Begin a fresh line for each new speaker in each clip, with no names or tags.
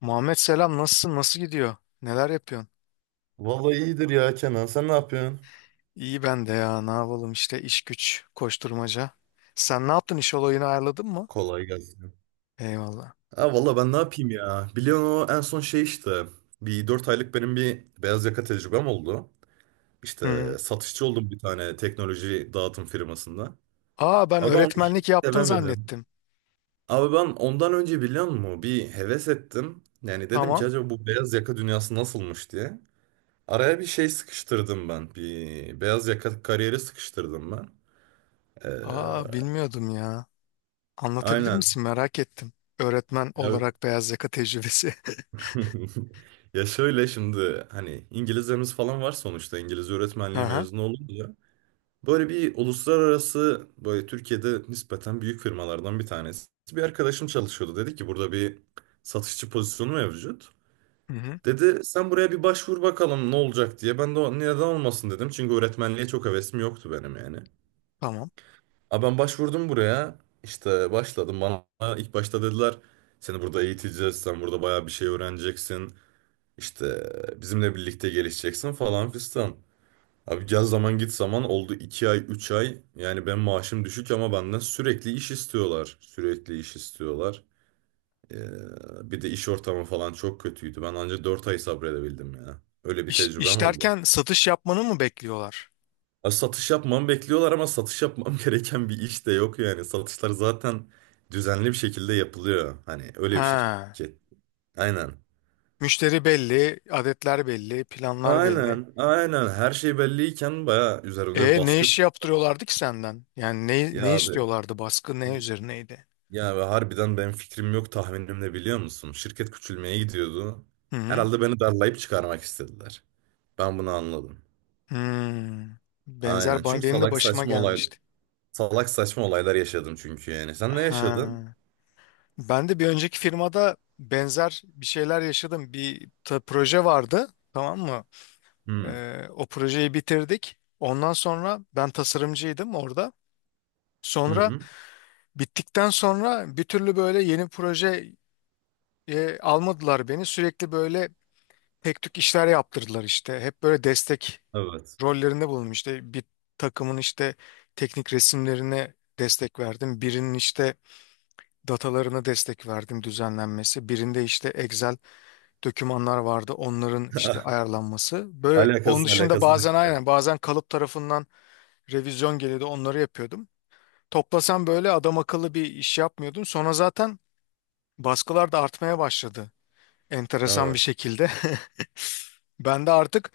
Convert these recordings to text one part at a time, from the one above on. Muhammed, selam. Nasılsın, nasıl gidiyor, neler yapıyorsun?
Vallahi iyidir ya Kenan. Sen ne yapıyorsun?
İyi ben de ya, ne yapalım işte, iş güç koşturmaca. Sen ne yaptın, iş olayını ayarladın mı?
Kolay gelsin.
Eyvallah.
Ha valla ben ne yapayım ya? Biliyorsun o en son şey işte. Bir 4 aylık benim bir beyaz yaka tecrübem oldu.
Hı hı.
İşte satışçı oldum bir tane teknoloji dağıtım firmasında.
Aa, ben
Abi ben onu hiç
öğretmenlik yaptın
sevemedim.
zannettim.
Abi ben ondan önce biliyor musun? Bir heves ettim. Yani dedim ki
Tamam.
acaba bu beyaz yaka dünyası nasılmış diye. Araya bir şey sıkıştırdım ben. Bir beyaz yaka kariyeri sıkıştırdım ben.
Aa,
Ee,
bilmiyordum ya. Anlatabilir
aynen.
misin, merak ettim. Öğretmen
Ya
olarak beyaz yaka tecrübesi.
Ya şöyle şimdi hani İngilizlerimiz falan var sonuçta İngiliz öğretmenliği
Aha.
mezunu olunca böyle bir uluslararası böyle Türkiye'de nispeten büyük firmalardan bir tanesi. Bir arkadaşım çalışıyordu dedi ki burada bir satışçı pozisyonu mevcut.
Hı hı.
Dedi sen buraya bir başvur bakalım ne olacak diye. Ben de "O- neden olmasın dedim çünkü öğretmenliğe çok hevesim yoktu benim yani.
Tamam.
Ama ben başvurdum buraya işte başladım bana ilk başta dediler seni burada eğiteceğiz sen burada bayağı bir şey öğreneceksin. İşte bizimle birlikte gelişeceksin falan fistan. Abi gel zaman git zaman oldu 2 ay 3 ay. Yani ben maaşım düşük ama benden sürekli iş istiyorlar. Sürekli iş istiyorlar. Bir de iş ortamı falan çok kötüydü. Ben ancak 4 ay sabredebildim ya. Öyle bir
İş,
tecrübem
iş
oldu.
derken satış yapmanı mı bekliyorlar?
Ya satış yapmamı bekliyorlar ama satış yapmam gereken bir iş de yok yani. Satışlar zaten düzenli bir şekilde yapılıyor. Hani öyle bir
Ha.
şirket. Aynen.
Müşteri belli, adetler belli, planlar belli.
Aynen, aynen. Her şey belliyken bayağı üzerimde bir
E, ne
baskı.
iş yaptırıyorlardı ki senden? Yani ne
Ya abi,
istiyorlardı? Baskı ne üzerineydi?
ya abi, harbiden benim fikrim yok tahminim ne biliyor musun? Şirket küçülmeye gidiyordu.
Hı hı.
Herhalde beni darlayıp çıkarmak istediler. Ben bunu anladım.
Hmm.
Aynen.
Benzer
Çünkü
benim de başıma gelmişti.
salak saçma olaylar yaşadım çünkü yani. Sen ne
Ha.
yaşadın?
Ben de bir önceki firmada benzer bir şeyler yaşadım. Bir proje vardı, tamam mı?
Hmm.
O projeyi bitirdik. Ondan sonra ben tasarımcıydım orada.
Hı
Sonra
hı.
bittikten sonra bir türlü böyle yeni proje almadılar beni. Sürekli böyle tek tük işler yaptırdılar işte. Hep böyle destek
Evet.
rollerinde bulundum. İşte bir takımın işte teknik resimlerine destek verdim. Birinin işte datalarına destek verdim, düzenlenmesi. Birinde işte Excel dokümanlar vardı, onların işte ayarlanması. Böyle onun
Alakasız
dışında,
alakasız
bazen
işler.
aynen, bazen kalıp tarafından revizyon geliyordu, onları yapıyordum. Toplasam böyle adam akıllı bir iş yapmıyordum. Sonra zaten baskılar da artmaya başladı, enteresan bir
Evet.
şekilde. Ben de artık,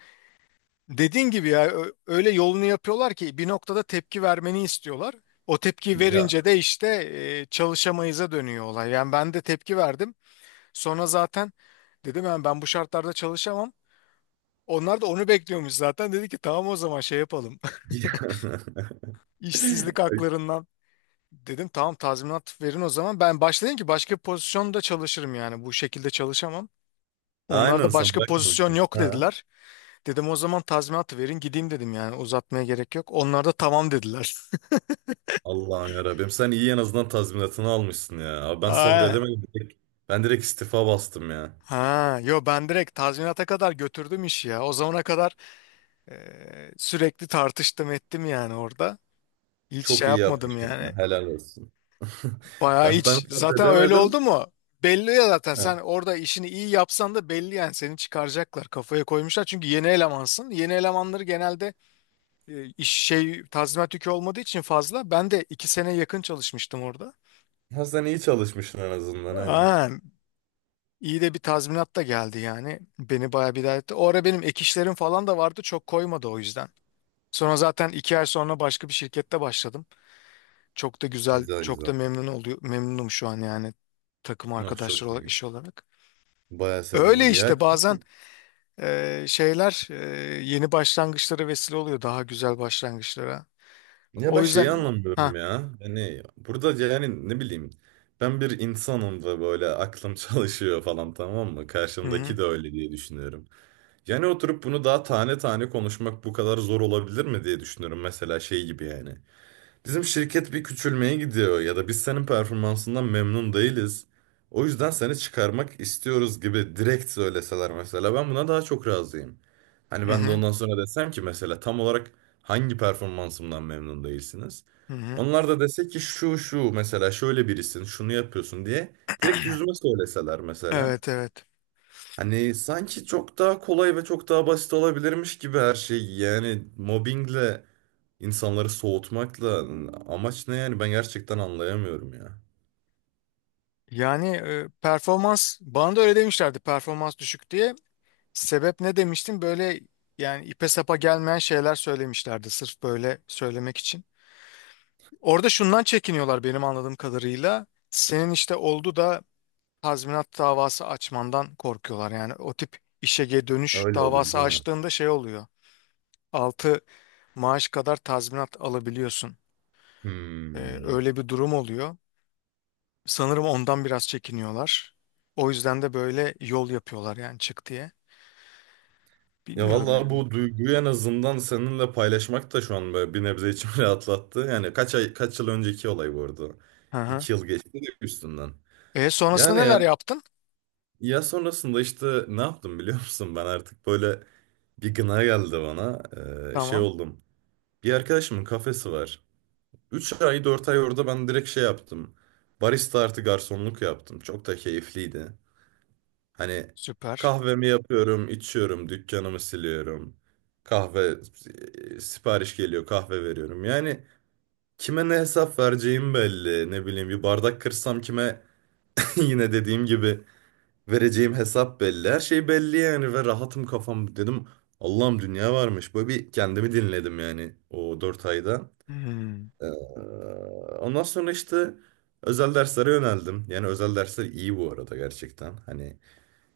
dediğin gibi ya, öyle yolunu yapıyorlar ki bir noktada tepki vermeni istiyorlar. O tepki
Ya.
verince de işte çalışamayıza dönüyor olay. Yani ben de tepki verdim. Sonra zaten dedim yani, ben bu şartlarda çalışamam. Onlar da onu bekliyormuş zaten. Dedi ki tamam, o zaman şey yapalım. İşsizlik haklarından, dedim tamam, tazminat verin o zaman. Ben başladım ki başka bir pozisyonda çalışırım yani, bu şekilde çalışamam. Onlar
Aynen
da
sen
başka pozisyon
bırakmamışsın.
yok
Ha.
dediler. Dedim o zaman tazminat verin gideyim, dedim yani, uzatmaya gerek yok. Onlar da tamam dediler.
Allah'ım yarabbim. Sen iyi en azından tazminatını almışsın ya. Abi ben
Aynen.
sabredemedim. Direkt- Ben direkt istifa bastım ya.
Ha, yo, ben direkt tazminata kadar götürdüm işi ya. O zamana kadar e, sürekli tartıştım ettim yani orada. Hiç şey
Çok iyi
yapmadım
yapmışım ya.
yani.
Helal olsun.
Bayağı
Ben
hiç. Zaten öyle oldu
edemedim.
mu? Belli ya, zaten
Ha.
sen orada işini iyi yapsan da belli yani, seni çıkaracaklar. Kafaya koymuşlar çünkü yeni elemansın. Yeni elemanları genelde iş şey tazminat yükü olmadığı için fazla. Ben de 2 sene yakın çalışmıştım orada.
Ha, sen iyi çalışmışsın en azından aynen.
Aa, İyi de bir tazminat da geldi yani. Beni bayağı bir idare etti. O ara benim ek işlerim falan da vardı. Çok koymadı o yüzden. Sonra zaten 2 ay sonra başka bir şirkette başladım. Çok da güzel,
Güzel
çok
güzel.
da memnun oluyor. Memnunum şu an yani, takım
Oh
arkadaşlar
çok
olarak,
iyi.
iş olarak.
Baya
Öyle
sevindim ya.
işte bazen şeyler yeni başlangıçlara vesile oluyor. Daha güzel başlangıçlara.
Ya ben
O
şeyi
yüzden ha.
anlamıyorum ya. Yani burada yani ne bileyim. Ben bir insanım ve böyle aklım çalışıyor falan tamam mı?
Hı hı.
Karşımdaki de öyle diye düşünüyorum. Yani oturup bunu daha tane tane konuşmak bu kadar zor olabilir mi diye düşünüyorum. Mesela şey gibi yani. Bizim şirket bir küçülmeye gidiyor ya da biz senin performansından memnun değiliz. O yüzden seni çıkarmak istiyoruz gibi direkt söyleseler mesela ben buna daha çok razıyım. Hani
Hı
ben de
hı.
ondan sonra desem ki mesela tam olarak hangi performansımdan memnun değilsiniz?
Hı hı.
Onlar da dese ki şu şu mesela şöyle birisin şunu yapıyorsun diye direkt yüzüme söyleseler mesela.
Evet evet.
Hani sanki çok daha kolay ve çok daha basit olabilirmiş gibi her şey. Yani mobbingle insanları soğutmakla amaç ne yani ben gerçekten anlayamıyorum ya.
Yani performans, bana da öyle demişlerdi, performans düşük diye. Sebep ne demiştin? Böyle yani ipe sapa gelmeyen şeyler söylemişlerdi sırf böyle söylemek için. Orada şundan çekiniyorlar benim anladığım kadarıyla. Senin işte oldu da tazminat davası açmandan korkuyorlar. Yani o tip işe geri dönüş
Öyle oluyor
davası
değil mi?
açtığında şey oluyor. 6 maaş kadar tazminat alabiliyorsun.
Hmm.
Öyle bir durum oluyor. Sanırım ondan biraz çekiniyorlar. O yüzden de böyle yol yapıyorlar yani, çık diye.
Ya
Bilmiyorum
vallahi
yani.
bu duyguyu en azından seninle paylaşmak da şu an böyle bir nebze içimi rahatlattı. Yani kaç ay kaç yıl önceki olay bu arada.
Hı hı.
2 yıl geçti de üstünden.
E,
Yani
sonrasında
ya,
neler yaptın?
ya sonrasında işte ne yaptım biliyor musun? Ben artık böyle bir gına geldi bana. Şey
Tamam.
oldum. Bir arkadaşımın kafesi var. 3 ay 4 ay orada ben direkt şey yaptım. Barista artı garsonluk yaptım. Çok da keyifliydi. Hani
Süper.
kahvemi yapıyorum, içiyorum, dükkanımı siliyorum. Kahve sipariş geliyor, kahve veriyorum. Yani kime ne hesap vereceğim belli. Ne bileyim bir bardak kırsam kime yine dediğim gibi vereceğim hesap belli. Her şey belli yani ve rahatım kafam dedim. Allah'ım dünya varmış. Böyle bir kendimi dinledim yani o 4 ayda.
Hmm.
Ee, ondan sonra işte özel derslere yöneldim. Yani özel dersler iyi bu arada gerçekten. Hani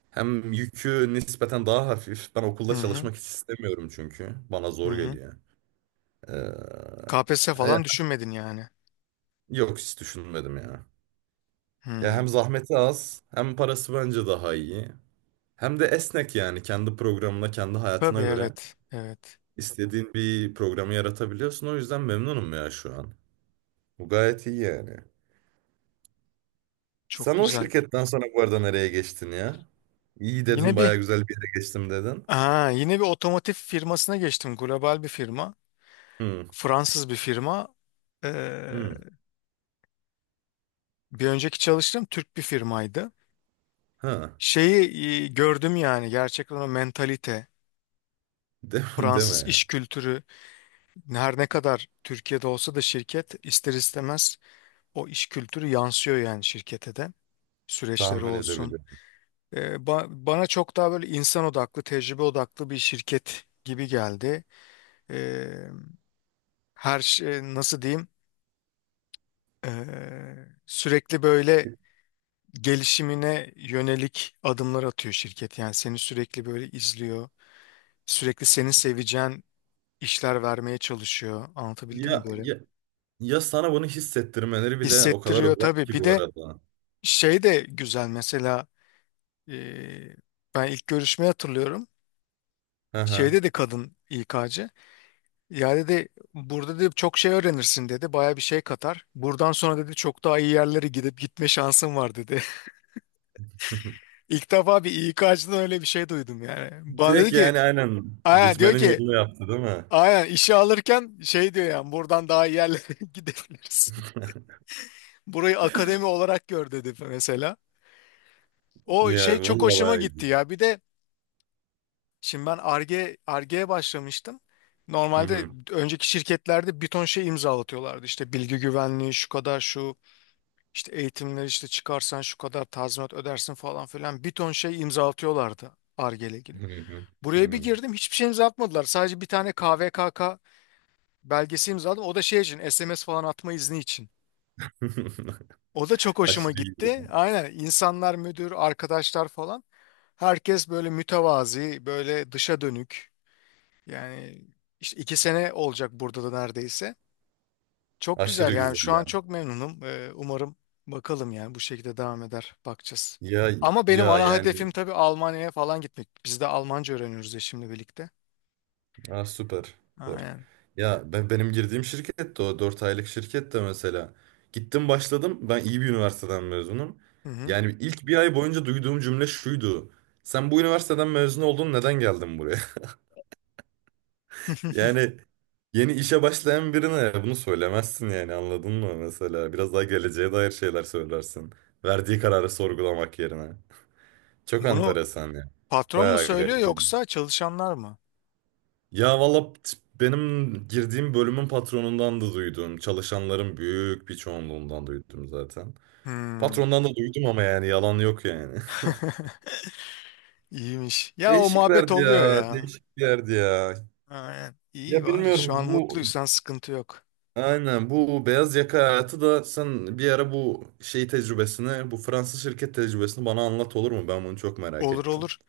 hem yükü nispeten daha hafif. Ben
Hı
okulda
hı.
çalışmak hiç istemiyorum çünkü. Bana
Hı
zor
hı.
geliyor. Ee,
KPSS
e,
falan düşünmedin yani.
yok hiç düşünmedim ya. Ya
Hmm.
hem zahmeti az, hem parası bence daha iyi. Hem de esnek yani kendi programına, kendi
Tabii
hayatına göre
evet. Evet.
istediğin bir programı yaratabiliyorsun. O yüzden memnunum ya şu an. Bu gayet iyi yani.
Çok
Sen o
güzel.
şirketten sonra bu arada nereye geçtin ya? İyi
Yine
dedin baya
bir
güzel bir yere geçtim dedin.
yine bir otomotiv firmasına geçtim. Global bir firma.
Hmm,
Fransız bir firma. Ee,
hmm,
Bir önceki çalıştığım Türk bir firmaydı.
ha.
Şeyi gördüm yani, gerçekten o mentalite,
De deme
Fransız
ya.
iş kültürü her ne kadar Türkiye'de olsa da şirket, ister istemez o iş kültürü yansıyor yani şirkete de. Süreçleri
Tahmin
olsun.
edebiliyorum.
Bana çok daha böyle insan odaklı, tecrübe odaklı bir şirket gibi geldi. E, Her şey nasıl diyeyim? E, Sürekli böyle gelişimine yönelik adımlar atıyor şirket. Yani seni sürekli böyle izliyor. Sürekli senin seveceğin işler vermeye çalışıyor. Anlatabildim mi
Ya,
böyle?
ya, ya sana bunu hissettirmeleri bile o kadar
Hissettiriyor
özel
tabii.
ki
Bir
bu
de
arada.
şey de güzel mesela, e, ben ilk görüşmeyi hatırlıyorum.
Hı hı.
Şeyde de kadın İK'cı. Ya dedi, burada dedi çok şey öğrenirsin dedi. Baya bir şey katar. Buradan sonra dedi çok daha iyi yerlere gidip gitme şansın var dedi. İlk defa bir İK'cıdan öyle bir şey duydum yani. Bana dedi
Direkt
ki,
yani aynen
aya diyor
gitmenin
ki,
yolunu yaptı değil mi?
aya işe alırken şey diyor yani, buradan daha iyi yerlere gidebilirsin. Burayı akademi olarak gör dedi mesela. O şey
Ya
çok
vallahi
hoşuma
bayağı
gitti
güzel.
ya. Bir de şimdi ben Ar-Ge'ye başlamıştım.
Hı
Normalde
hı.
önceki şirketlerde bir ton şey imzalatıyorlardı. İşte bilgi güvenliği şu kadar, şu İşte eğitimleri, işte çıkarsan şu kadar tazminat ödersin falan filan, bir ton şey imzalatıyorlardı Ar-Ge ile ilgili.
Hı hı. Hı
Buraya bir
hı.
girdim, hiçbir şey imzalatmadılar. Sadece bir tane KVKK belgesi imzaladım. O da şey için, SMS falan atma izni için. O da çok hoşuma
Aşırı iyi ya.
gitti. Aynen, insanlar, müdür, arkadaşlar falan, herkes böyle mütevazi, böyle dışa dönük. Yani işte 2 sene olacak burada da neredeyse. Çok güzel
Aşırı
yani,
güzel
şu an
ya.
çok memnunum. Umarım bakalım yani bu şekilde devam eder. Bakacağız.
Ya
Ama benim
ya
ana
yani.
hedefim tabii Almanya'ya falan gitmek. Biz de Almanca öğreniyoruz ya şimdi, birlikte.
Ha, süper. Süper.
Aynen.
Ya ben benim girdiğim şirket de o 4 aylık şirket de mesela. Gittim başladım. Ben iyi bir üniversiteden mezunum.
Hı hı.
Yani ilk bir ay boyunca duyduğum cümle şuydu. Sen bu üniversiteden mezun oldun neden geldin buraya? Yani yeni işe başlayan birine bunu söylemezsin yani anladın mı mesela? Biraz daha geleceğe dair şeyler söylersin. Verdiği kararı sorgulamak yerine. Çok
Bunu
enteresan ya.
patron mu
Bayağı
söylüyor
garip yani.
yoksa çalışanlar mı?
Ya valla benim girdiğim bölümün patronundan da duydum. Çalışanların büyük bir çoğunluğundan duydum zaten.
Hmm.
Patrondan da duydum ama yani yalan yok yani.
İyiymiş. Ya o muhabbet
Değişiklerdi
oluyor
ya,
ya.
değişiklerdi ya.
Aynen. İyi
Ya
var. Şu
bilmiyorum
an
bu
mutluysan sıkıntı yok.
aynen bu beyaz yaka hayatı da sen bir ara bu şey tecrübesini, bu Fransız şirket tecrübesini bana anlat olur mu? Ben bunu çok merak
Olur
ettim.
olur.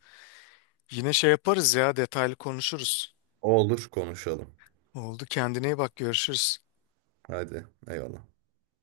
Yine şey yaparız ya, detaylı konuşuruz.
Olur konuşalım.
Oldu, kendine iyi bak, görüşürüz.
Hadi eyvallah.